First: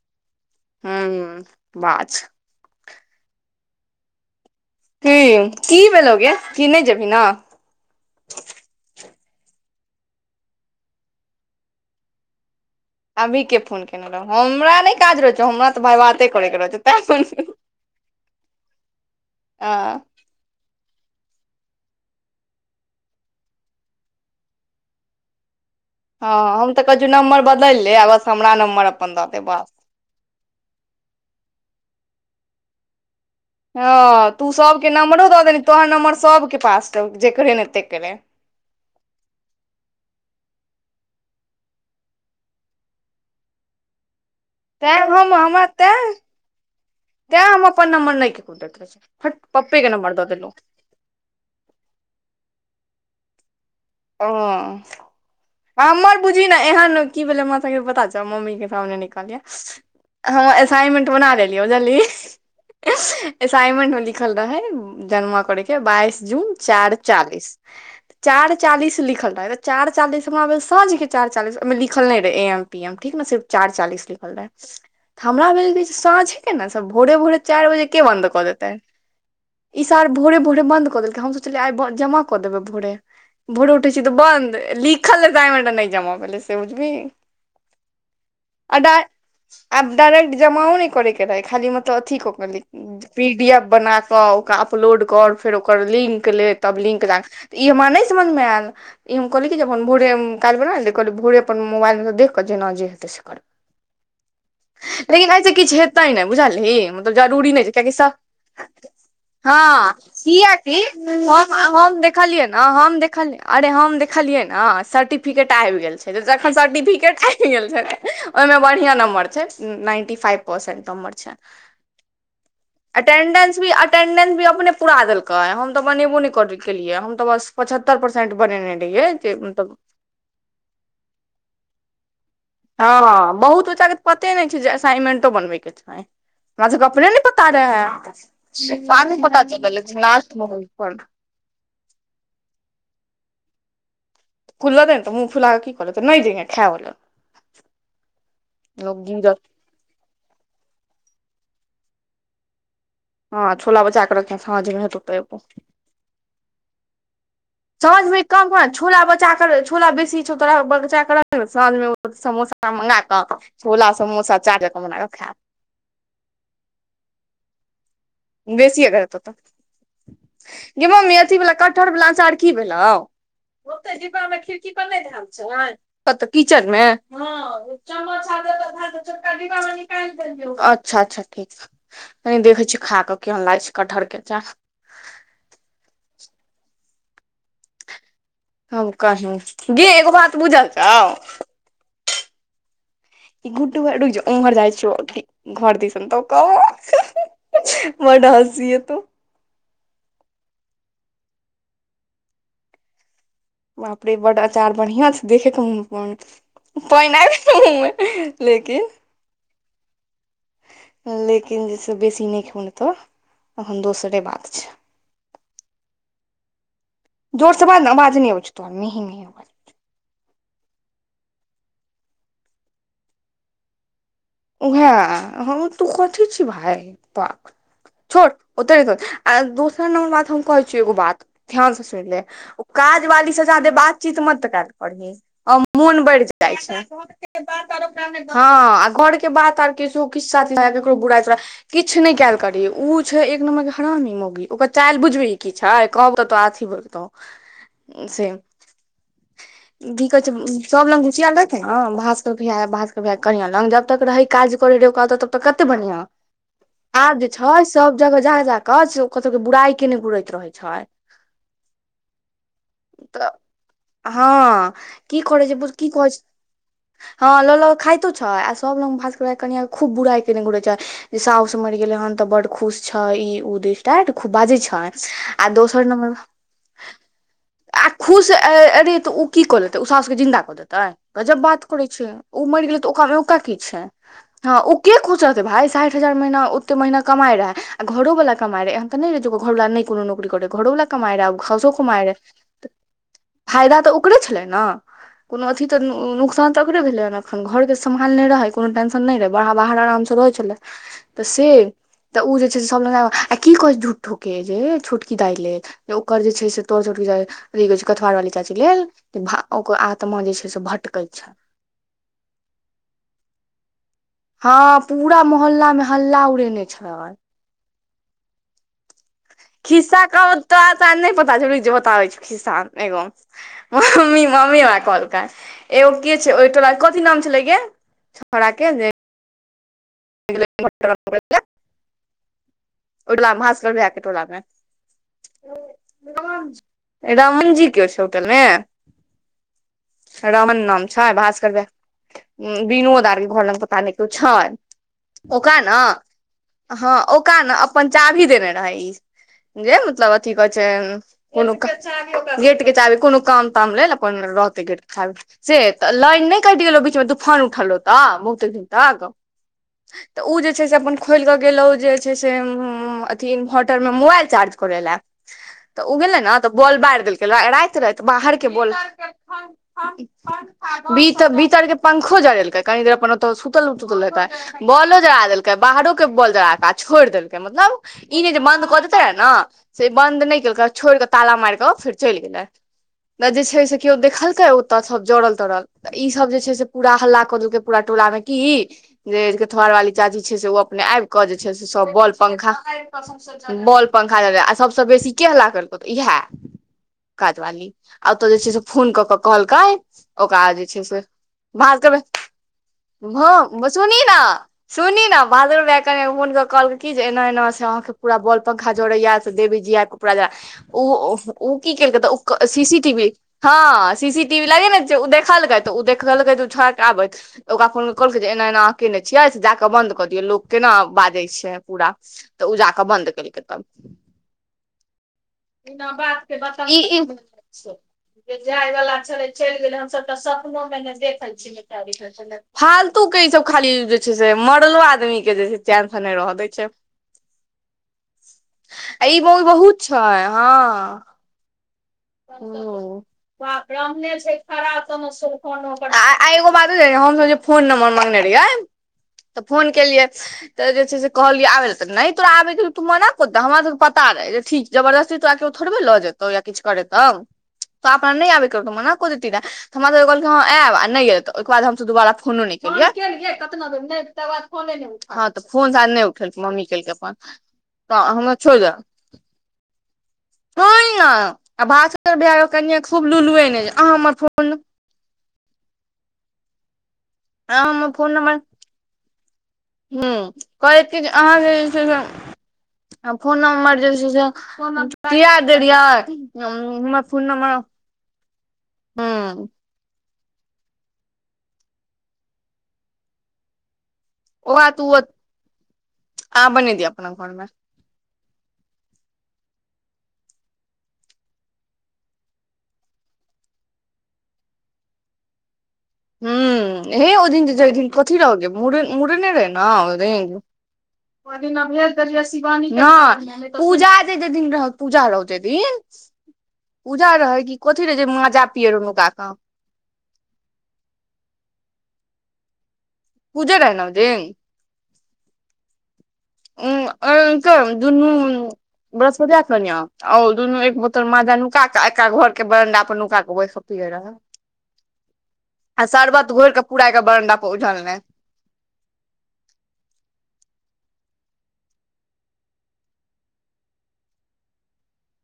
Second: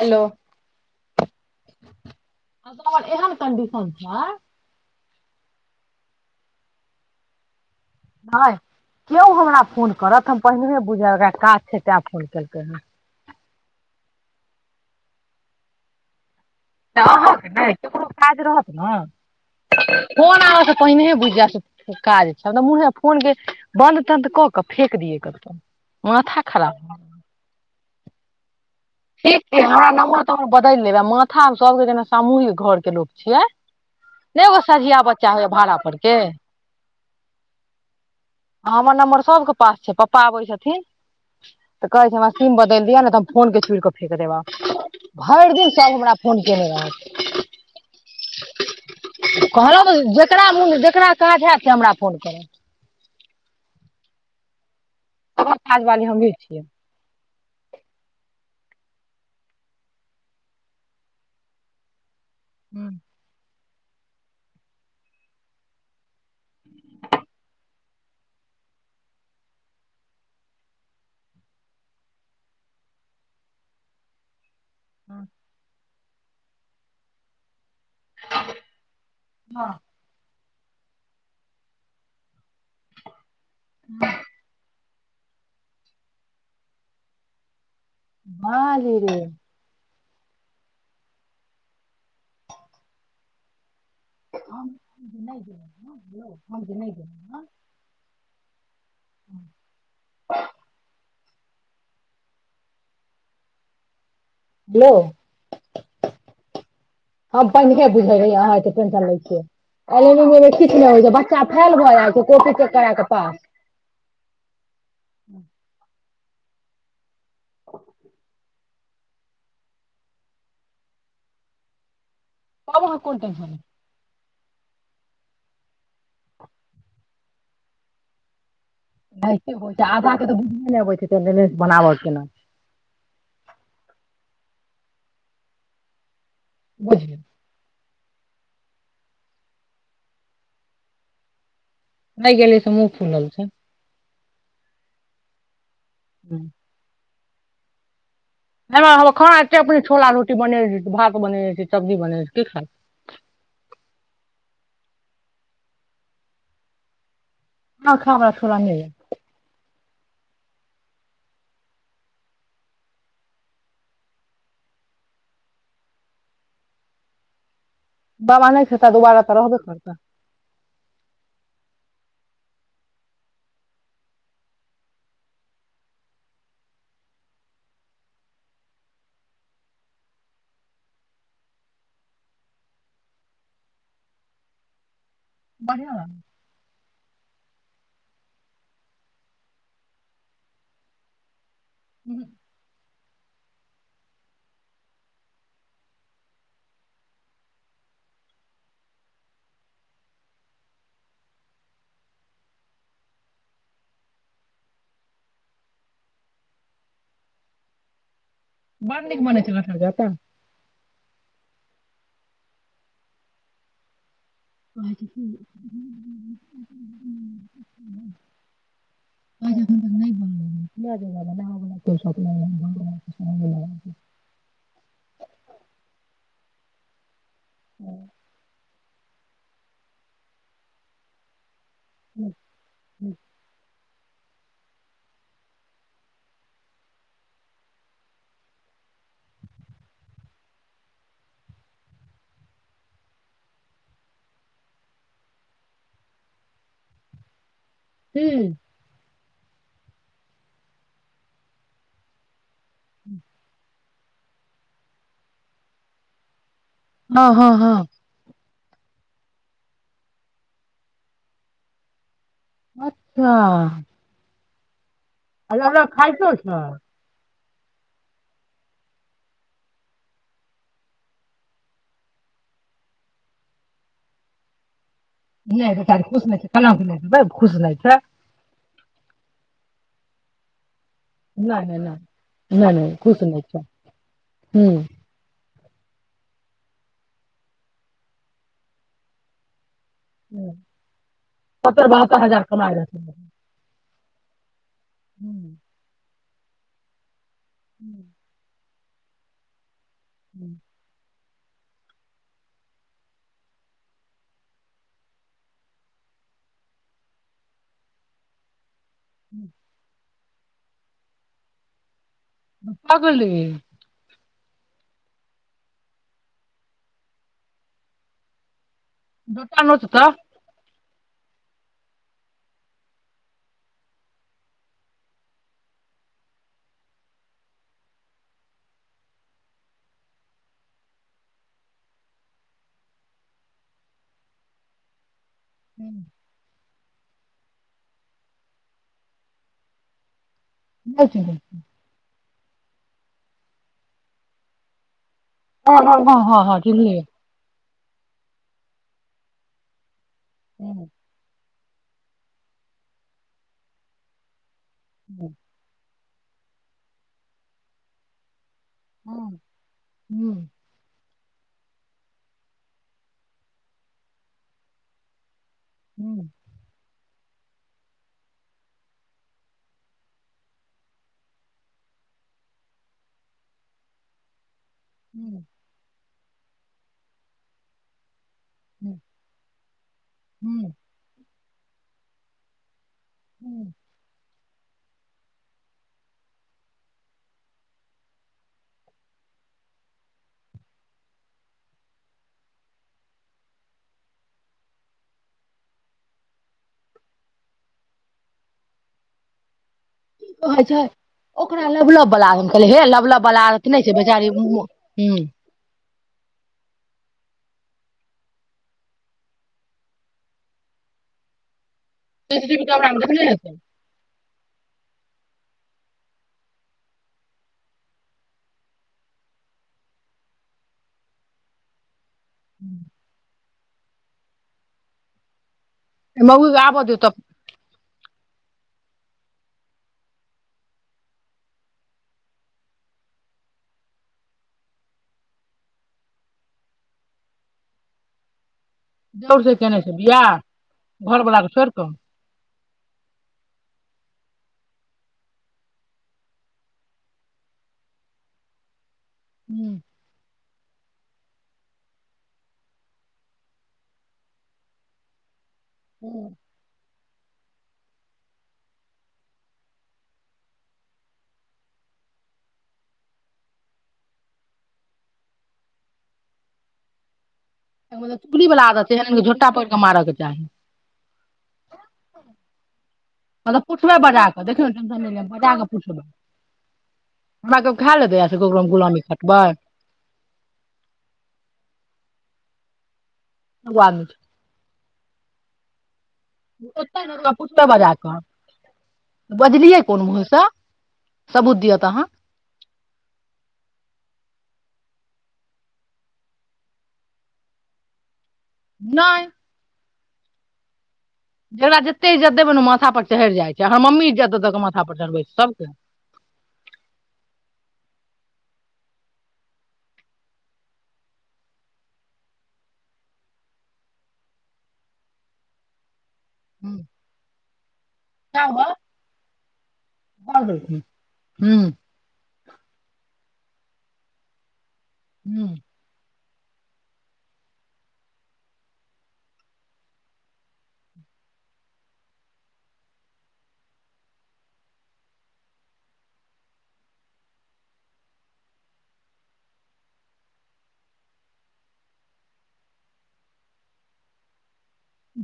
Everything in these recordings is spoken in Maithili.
हेलो हू बाज हमर एहन कंडीशन छ ह कि भेलौगे कि नहि जेबही ने नहि कियो हमरा फोन करत हम पहिने बुझल काज छै तेँ फोन केलकै हेँ अभी फोन केने रहौ, हमरा नहि काज रहै छै। हमरा त भाय बाते करय के रहैत छै। तैं तऽ फोन अहत केलौ। नहि ककरो काज रहत ने हँ फोन आबय से पहिने बुझि जा स काज छै हम तो मुन होय‌फोन के बंन्द तंन्द कऽ क फेेक दियए करतौ हँ हम तऽ कहै छी नम्बर बदल ले आबस हमरा नम्बर अपन दऽ ठीक दे छै बस हमरा नम्बर त हम बदलि लेब आ माथा सबके जेना सामूहिक घर के लोक छियै हँ, नै तू एगो सभके सझिया नम्बर बच्चा दऽ होइया देब? भाड़ा तोहर पर नम्बर के सभके पास जकरे ने, तकरे। हमर नम्बर सबके पास छै पप्पा आबै छथिन तऽ कहैत छै हमरा, समय बदलि दिअ ने, तऽ हम फोन चुड़ि कऽ फेंकि देब। तैं भरि दिन सब हमरा फोन केने रहत तै हम आपन नंबर नई काकरो देल लौ कहलहुँ पापा के तऽ नंबर दा जेकरा देललौ मोन जेकरा काज हयैत त हमरा फोन करब ह ओकर काज वाली हमर हमही बुझी ने छियै एहन की भेले मासा के पता छ मम्मी के सामने नई काहलिय हँ असाइनमेंट बना ले लियौ बजलही असाइनमेंट मे लिखल रहेै जन्मा करे के बाइस जून चारि चालीस चारि चालीस लिखल रहै चारि चालिस हमरा मने साँझके चारि चालीस ओहिमे लिखल नहि रहै ए एम ठिक न चार चालिस लिखल रहेयल हमरा भेल जे लगलिय साँझ कऽ न भोरे भोरे चार बजे के बन्द कऽ देतै। र भोरे भोरे बन्द कऽ देलकै हम सोचलिय आ जमा कऽ देबै भोरे भोर उठै छी तऽ बन्द लिखल तायमे नहि जमा भेल से बुझबी हँ जीरे आब डायरेक्ट जमाओ ने करे के रहे खाली मतलब अथी क के पी डी एफ बना तऽ ओकरा हम अपलोड जे कर नहि फेर ओकर गेलहुँ हँ लिंक यौ लेत हम जे तब नहि लिंक लाग गेलहुँ हँ तऽ ई हमरा नहि समझमे आयल ई हम कहली जे अपन भोरे काल्हि बना ने कहली। भोरे अपन मोबाइल में देखि कऽ जेना जे हेतै, से करबै। यौ लेकिन एहिसँ किछु हेतै नहि बुझलहि मतलब हम जरूरी नहि छै पहिनेहे किएकि सभ बुझै रहियै अहाँ एते टेंशन लै छियै हँ एलएनएम मे किछु कियाकि नहि होइ छै बच्चा फेल भऽ हम जाइ छै देखलियै कॉपी ने चेक करा हम कऽ पास देखलिय अरे हम देखलियै ने सर्टिफिकेट आबि गेल छै तऽ जखन सर्टिफिकेट आबि गेल छल ओहिमे बढ़िआं नम्बर छै नाइन्टी फाइव परसेंट नम्बर छै तब अहाँ कोन टेंशन अटेडेस भी अटेंडेंस भी अपने पूरा देलके हम तऽ बनेबो नहि कर केलिये हम तऽ बस पचहत्तर परसेंट बने हो आधाे त बुझे नहि अबैत छै लेनेस बनाब के ने हँ बहुत बच्चा के तऽ पते नहि छै जे असाइमेंटो बनबे के छै हमरा सभके अपने बुझियौ ने पता तेँहि के पता लागल। [inaudible] नहि गेलियै से मुह फूलल छै फूल दही दे ने तऽ मुफुला कऽ कि कालेता तऽ नई जहि छै या खाय लै एमे खाना अपने छोला रोटी बन भात बने छै सब्जी बने छै की खा छै हँ छोला बचा क रख साँझमे हत त एोबो हमरा खा समझमे हमरा कह नहि य छोला बचा कर छोला बेसी कि तोरा बगचा कर साँझ मे समोसा मंगाक छोला समोसा चाट जेका बना क खाब बाबा नहि खेतऽ दुबारा तऽ रहबे करतै गय ममी अथी कटहर वलाअचार की भेलो ओतै डिब्बा मे खिड़की परनौ कत किचन मे ह समोसा दे छोटका डिब्बा में अच्छा अच्छा ठीक कनि देखै छी खा कऽ केन लागै छै कटहर के अचार बढ़िआ ल हम कही गे एगो बात बुझल छौ हू। खुटू वैर रूक जो उम्हर जाय छियो घर दिस तकौ बड हस्सीआतौ बाप रे बड अचार बढ़ियां छै देख पानि आबि गेल मुँह मे लेकिन मने चला जाइत छी तऽ? लेकिन जे छै, बेसी नीक होइत तऽ तखन दोसरे बात छै। भ जोर से बाद ने आवाज नहि हो छै तो नहि आ ज [unintelligible] हँ हम तऽ कथी छी भइ पाक ह [inaudible] ओत आ दोसर नम्बर बाद हम कहै छिय एगो बात ध्यान से सुन ले ओ काज वाली से जादे बातचीत मत तऽ क करी मोन बढ़ जाइ छै ह घर के बात आर के किछु साथ ल केकरो बुराइ तुराइ किछु नहि कयल करी ओ छै एक नम्बर के हरामी मौगी ओकर चालल बुझबै किछ छै कहब तऽ तो आथी बताउ से की कहै छै सब लंग घुसियाएल रहैछै न घास भात भ कढ़िया लग जब तक रहै काज करै रहय ओ तब तक कते बढ़िआं आब हँ जे हँ छै हँ सभ जगह जाह जा क से कत के बुराइ केने घुुरैत रहे छै तऽ अच्छा हँ की करै छै आ लौरा की कहै छै खाइतो हँ लऽ ल खातो छ सभ लग भास करबा कनिआ खूब बुराई केने घुरै छै जे साउसुसँ मरि गेलै हन तऽ बड्ड खुश छह ई ओ दिश देट खूब बाजै छह आ नहि दोसर बेचारी नंबर खुश नहि छै कलंक नहि छै खुश नहि आ छै खुश ए अरे तऽ ओ की कऽ देेतै ओ सास क जिन्दा कऽ देतै जब बात नहि नहि करै छै ओ नहि मरि नहि गेलै तऽ नहि ओक खुश मेका नहि की छै हँ हूँ ओ के [unintelligible] खुच रहतै भाय साठि हजार महीना ओते महीना कमाय रहै आ घरोवला कमाय रहै एहन तऽ नहि रहै जे ओकर घरवाला नहि कोनो नौकरी करै घरोवला कमाय रहै घसो सत्तर कमाय बहत्तर हजार कमाय रहथिन फायदा तऽ ओकरे छलै ने कोनो हम्म अथी तऽ नुकसान तऽ ओकरे भेलै ह ने एखन घरके सम्हाल नहि रहै कोनो टेंशन नहि रहै ब बाहर आरामसँ रहै छलै तऽ से तऽ ओ जे छै से सभ लग आ की कहै झूठोकके जे छोटकी दाई लेल ओकर जे छै से तोड़ चोटकी अथी कह छै कथवार वाली चाची क लेल जे भ ओकर आत्मा जे छै से भटकै छै भगलै हँ पूरा मोहल्ला में हल्ला उड़ेने छल दूटा नोत खिस्सा तऽ क तो त नहि पता बताबै छै खिस्सा एगो मम्मी मम्मी हमरा कहलकै एगो के छै ओहि टोला कथी नाम छेलै गे छौड़ा के वे [unintelligible] ओटलाकर भके टोलामे हूँ रामण जी के हो छै होटल मे रामन नाम नहि छै छलै भकर विनोद आरके घर लग पता नहि के छै ओक ने हँ हँ हँ हँ हँ चिन्हलियै ओ का ने अपन चाभी देने रहै जे मतलब अथी कहै छै हँ कोनो काम गेट के चाहबी कोनो काम ताम लेल अपन रहतै गेट के चाहबी हँ से त उ लाइन न कैट गेलउ बीच म बहुते दिन तक हँ उ हँ जे से जे छै से अपन खोलिकऽ गेलहुँ जे छै से इनभोटर म मोबाइल चार्ज करय ल त उ गेलइ न तऽ बॉल बारि देलकै राइत रा बाहर के बॉल बीत बीतर के पंखो जरेलकै कनि देर अपन ओतौ सुतल उतल हेतै बोलो जरा हँ देलकै बाहरो के बोलो जरा कऽ छोड़ि देलकै मतलब ई ने जे बंद कऽ देते रहे ने से बन्द नहि हँ केलक छोड़ के ताला मार के फेर चलि गेले त जे छै हँ से केओ देखलकै ओतय सब जड़ल तड़ल तऽ ईसभ जे छै से पूरा हल्ला कऽ देलकै पूरा टोला मे की जे थोहर वाली चाची छै से ओ अपने आबि कऽ जे छै से सब बल पंखा बॉल पंखा देे आ सबसँ बेसी के हल्ला करतौ तऽ इएहा काज़वाली आ ओतय जे छै से फोन कऽ क कहलक की ओकरा द कहै जे छै से [unintelligible] ओकरा लबलब बला हम कहलियै हे नै लबलब बला अथी नहि छै बेचारी हूँ हुनकर कहलकै कि जे एना एना से अहाँके पूरा बौल पंखा जड़ैये से देवी जी आबिकऽ पूरा जरा ओ ओ की कलक तऽ सीसीटीवी सी कैमरा मे टीवी देखने हेतै हँ सी टिवी लागे ने ओ देखलकै तऽ ओ देखलकै छौड़ा के आबैत ऽ ओरा फोन कहलकै जे एना एना अहके के नहि छियै से जा कऽ बन्द कऽ दियौ लोक केना बाजै छै पूरा तऽ उ जा के बन्द केलकै तब ना बात के मौगी बता आबऽ दियौ तब जे जाय वाला छले चलि गेलै हमसभ तऽ सपनो मे ने देखे छी फालतू के ई सब खाली जे छै से मरलो आदमी के जे छै चैन सँ नहि रह दै छै ई बहु बहुत छै हँ। घरबला के छोड़ि कऽ ओ बा ब्राह्मणे छै खराब तऽमो आ एगो बाते हमस फोन नंबर मांगगने रहिय तऽ फोन हम्म केलियै तऽ जे छै से कहलिय आबे ल नहि तोरा आबे के तू मना करत हमरा सब पता रहे जे ठीक जबरदस्ती तोरा थोड़बे लऽ जेतौ हम्म या किछु करेतौ तऽ अपना नहि आबे करत मना कऽ दैतही तऽ हमरा सबके कहलकै हँ ऐब आ नहि एलै तऽ ओहिके बाद हमसभ दुबारा फोनो नहि केलियै [unintelligible] हँ तऽ फोन सा नहि उठलके मम्मी केलकै अपन तऽ मतलब हमरा चुगली छोड़ बला जा आदत छै एहन झोटा पकड़ि कऽ मारऽ के चाही छ आ भास्कर भाइयाक कनिया खुभ लुलुए नहिहाँ हमर फोन भने नइ पुछबै हमरा अहाँ कयो खाए लेल दैए से ककरो हम गुलामी खटबै ह कहैत क जे अहाँके जे छै से फोन एगो नम्बर जे आदमी छै से या द [unintelligible] रहि [unintelligible] हूँ कोन मूंहस सबूत दिय त अहाँ ओ आ तू आ बनी तीय अपना घरमे नहि जकरा जते इज्जत देबै ने ओ माथ पर चढ़ि जाइ छै हमर मम्मी इज्जत दऽ दऽ कऽ माथा पर चढ़बै छै सभके हूॅं एहि दिन ओहि दिन कथी रह मुरे मुुरने रहै न ओ दीन ओइ दिना भेज देलियै शिवानी के नइ पूजा जेत दिन रह पूजा रहू जे दिन हुँ पूजा रहै की कथी रहै जे माँजा पिये रहनू नुका कऽ आ गेलखिन हूँ पूजा रहइ नहि ओदिन हूंम्म ओ अंत दुनू बृहस्पतिया क कनिया औ दुनू एक बोतल मजा नुका क एकरा घर के बरंडा पर नुका के बैस के पिये रहे आ शरबत घोरि कऽ पुरा के बरन्दा पर उझलने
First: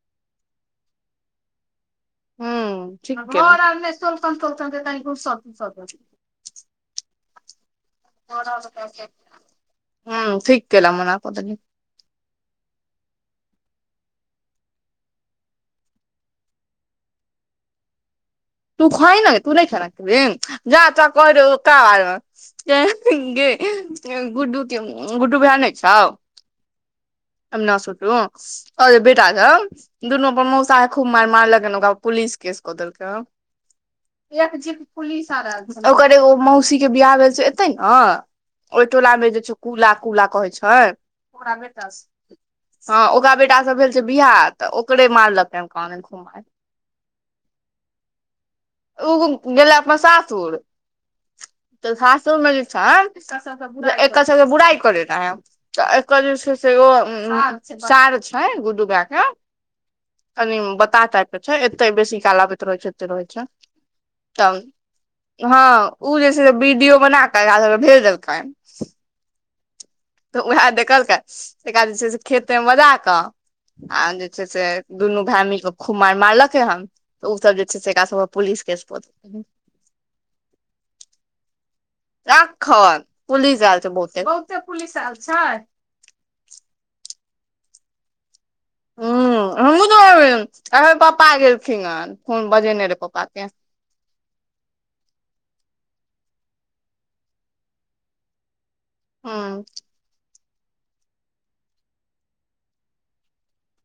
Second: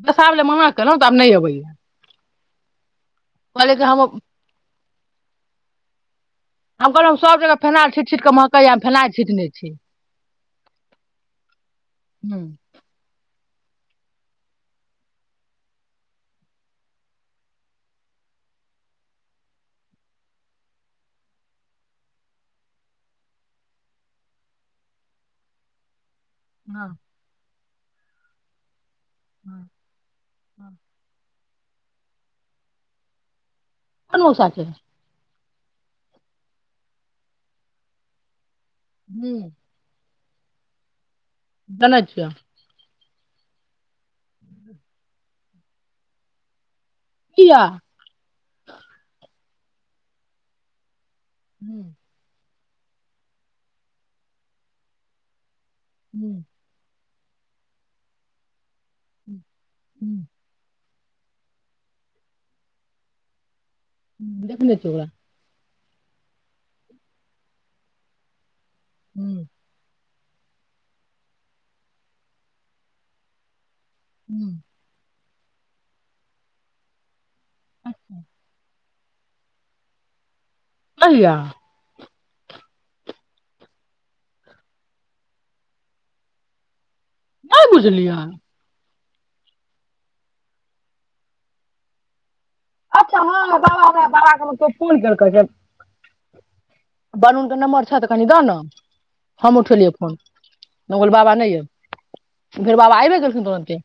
दशहारा मे जे मना केलहुँ तऽ आब नहि अबैया हूं घर और कि में हम सोलकन सोलकन त [unintelligible] स स हम कहलहु हम सभ जगह फेनाइल छीट छीट क महकैय हम फेनाइ छीट नहि छी ह ठीक केलौं मना क देलियै हू तू खाहि न न गै तू नहि खाना खेबही जा त क [unintelligible] क बमे [unintelligible] ग गुडू गुड्डू भए नहि छौ हँ न सुुतनु अर बेटा सब हँ दुनू अपन हँ मोसा क खूब मार मारलक ओकरा पुलिस केस क कोन मौसा छै देलखीन पुलिस सब आयल छलै ओकर एगो मौसी के बियाह भेल छै एते ने ओहि टोला मे जे हुँ छै कुला कुला कहै छ जानै छिय हँ ओकरा बेटा स भेल छै बियाह तऽ ओकरे मारलकहए कान दैन खुबमैर किया। उ गेले अपन सासुर त हुँ सासुर सासुर मेजे छै एकर सब बुराइ करे रह त एकर जे हुँ छै से ओ सार छै गुडु भैया के [inaudible] कनि बता के छै एते बेसी काल आबैत रहै छै एते रहै छै। तऽ देखने छी ओकरा हँ उ जे छै से बीडियो बना कऽ हिनका सब के भेज देलकनि हूं तऽ उएह देखलकै एकरा जे छै से खेतमे बजा कऽ आ जे छै हुँ से दुनू भाय मिल खूब मार मारलकै हन त ओ सभ जे छै से एकरा सभ पुलिस केस प कहिया राखऽन पुलिस आल छै बहुते बहुते पुलिस आयल छै नहि बुझलियन ह हमहुँ अ जा [unintelligible] हए पप्पा गेलखिन हँ हुन बजेने रहे अच्छा पप्पा के हँ बाबा हमरा बहा क तोर देलकै गै बरुन के नम्बर छ तऽ कनि द ने हम हूँ उठलियै फोन हम कहलियै बाबा नहि यऽ फेर बाबा आइबे गेलखिन तुरन्ते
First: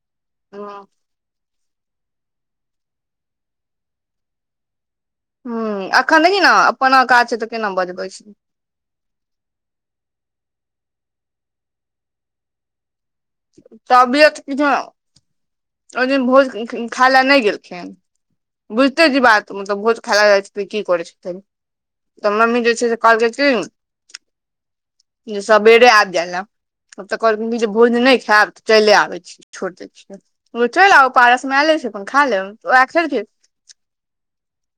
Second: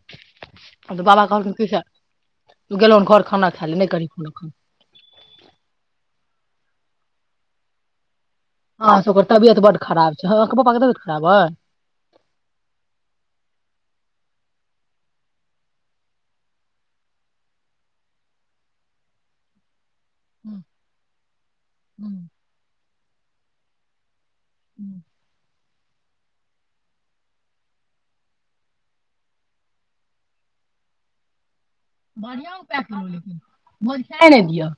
हूँ हं तऽ बाबा कहलखिन के गेलहु घर खाना खाय ले नहि करीन ह, एखन देखी ने अपना काज छै तऽ केना बजबै छै अहाँ सबके तबियत बड खराब छै ह पापा के तबियत खराब यै तबियत कि छै ओ दिन भोज खाय ले नहि गेलखिन बुझते छी बात मतलब भोज। खेला जाइ छै त कि कर छ तऽ म्मी जे छै कलके [inaudible] सभ बेडे आब्य ने आब तऽ कहलखिन जे भोज नहि खायब तऽ चलि आबै छी छोड़ि दै छियै रुचो आ पारस मेलै छै अपन खा बढ़ियां लेब उपाय ओएह करेलहु ले [unintelligible] खेलखिन किन बुझा नहि दिअ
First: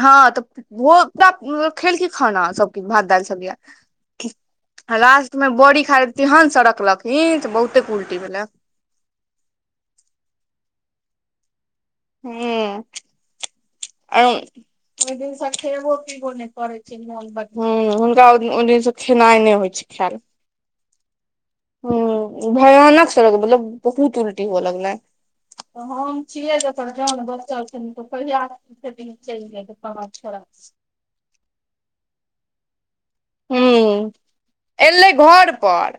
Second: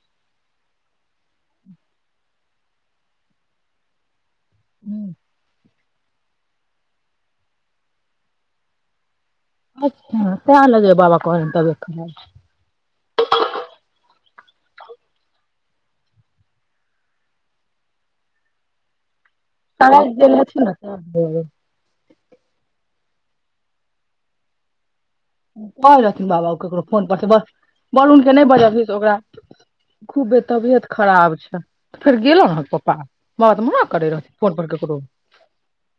हँ तऽ ओ खेलकी खाना सभकछु भात दालि सभ य लास्ट मे बड़ी खा के तेहन सड़कलखिन त बहुते उल्टी भेले अच्छा ताए लगैया बाबा कहलैन तबियत खराब आ ओहि जिनस खबो पबौ ने कर छै हु हुनका ओ दिन से खेनाय नय होय छै [unintelligible] हू भयानक सलक मतलब बहुत उल्टी हुअ लगलैन तऽ कहै हँ हम रहथिन बाबा ओ छियै जेर ककरो फोन पर जन से बस तऽ बलूनके नहि बजबही से ओकरा कहहि खूबे हच्छा तबियत खराब छै फेर गेलो रहौ पापा बात मना करे हूँ रहथि फोन पर ककरो एलै घर पर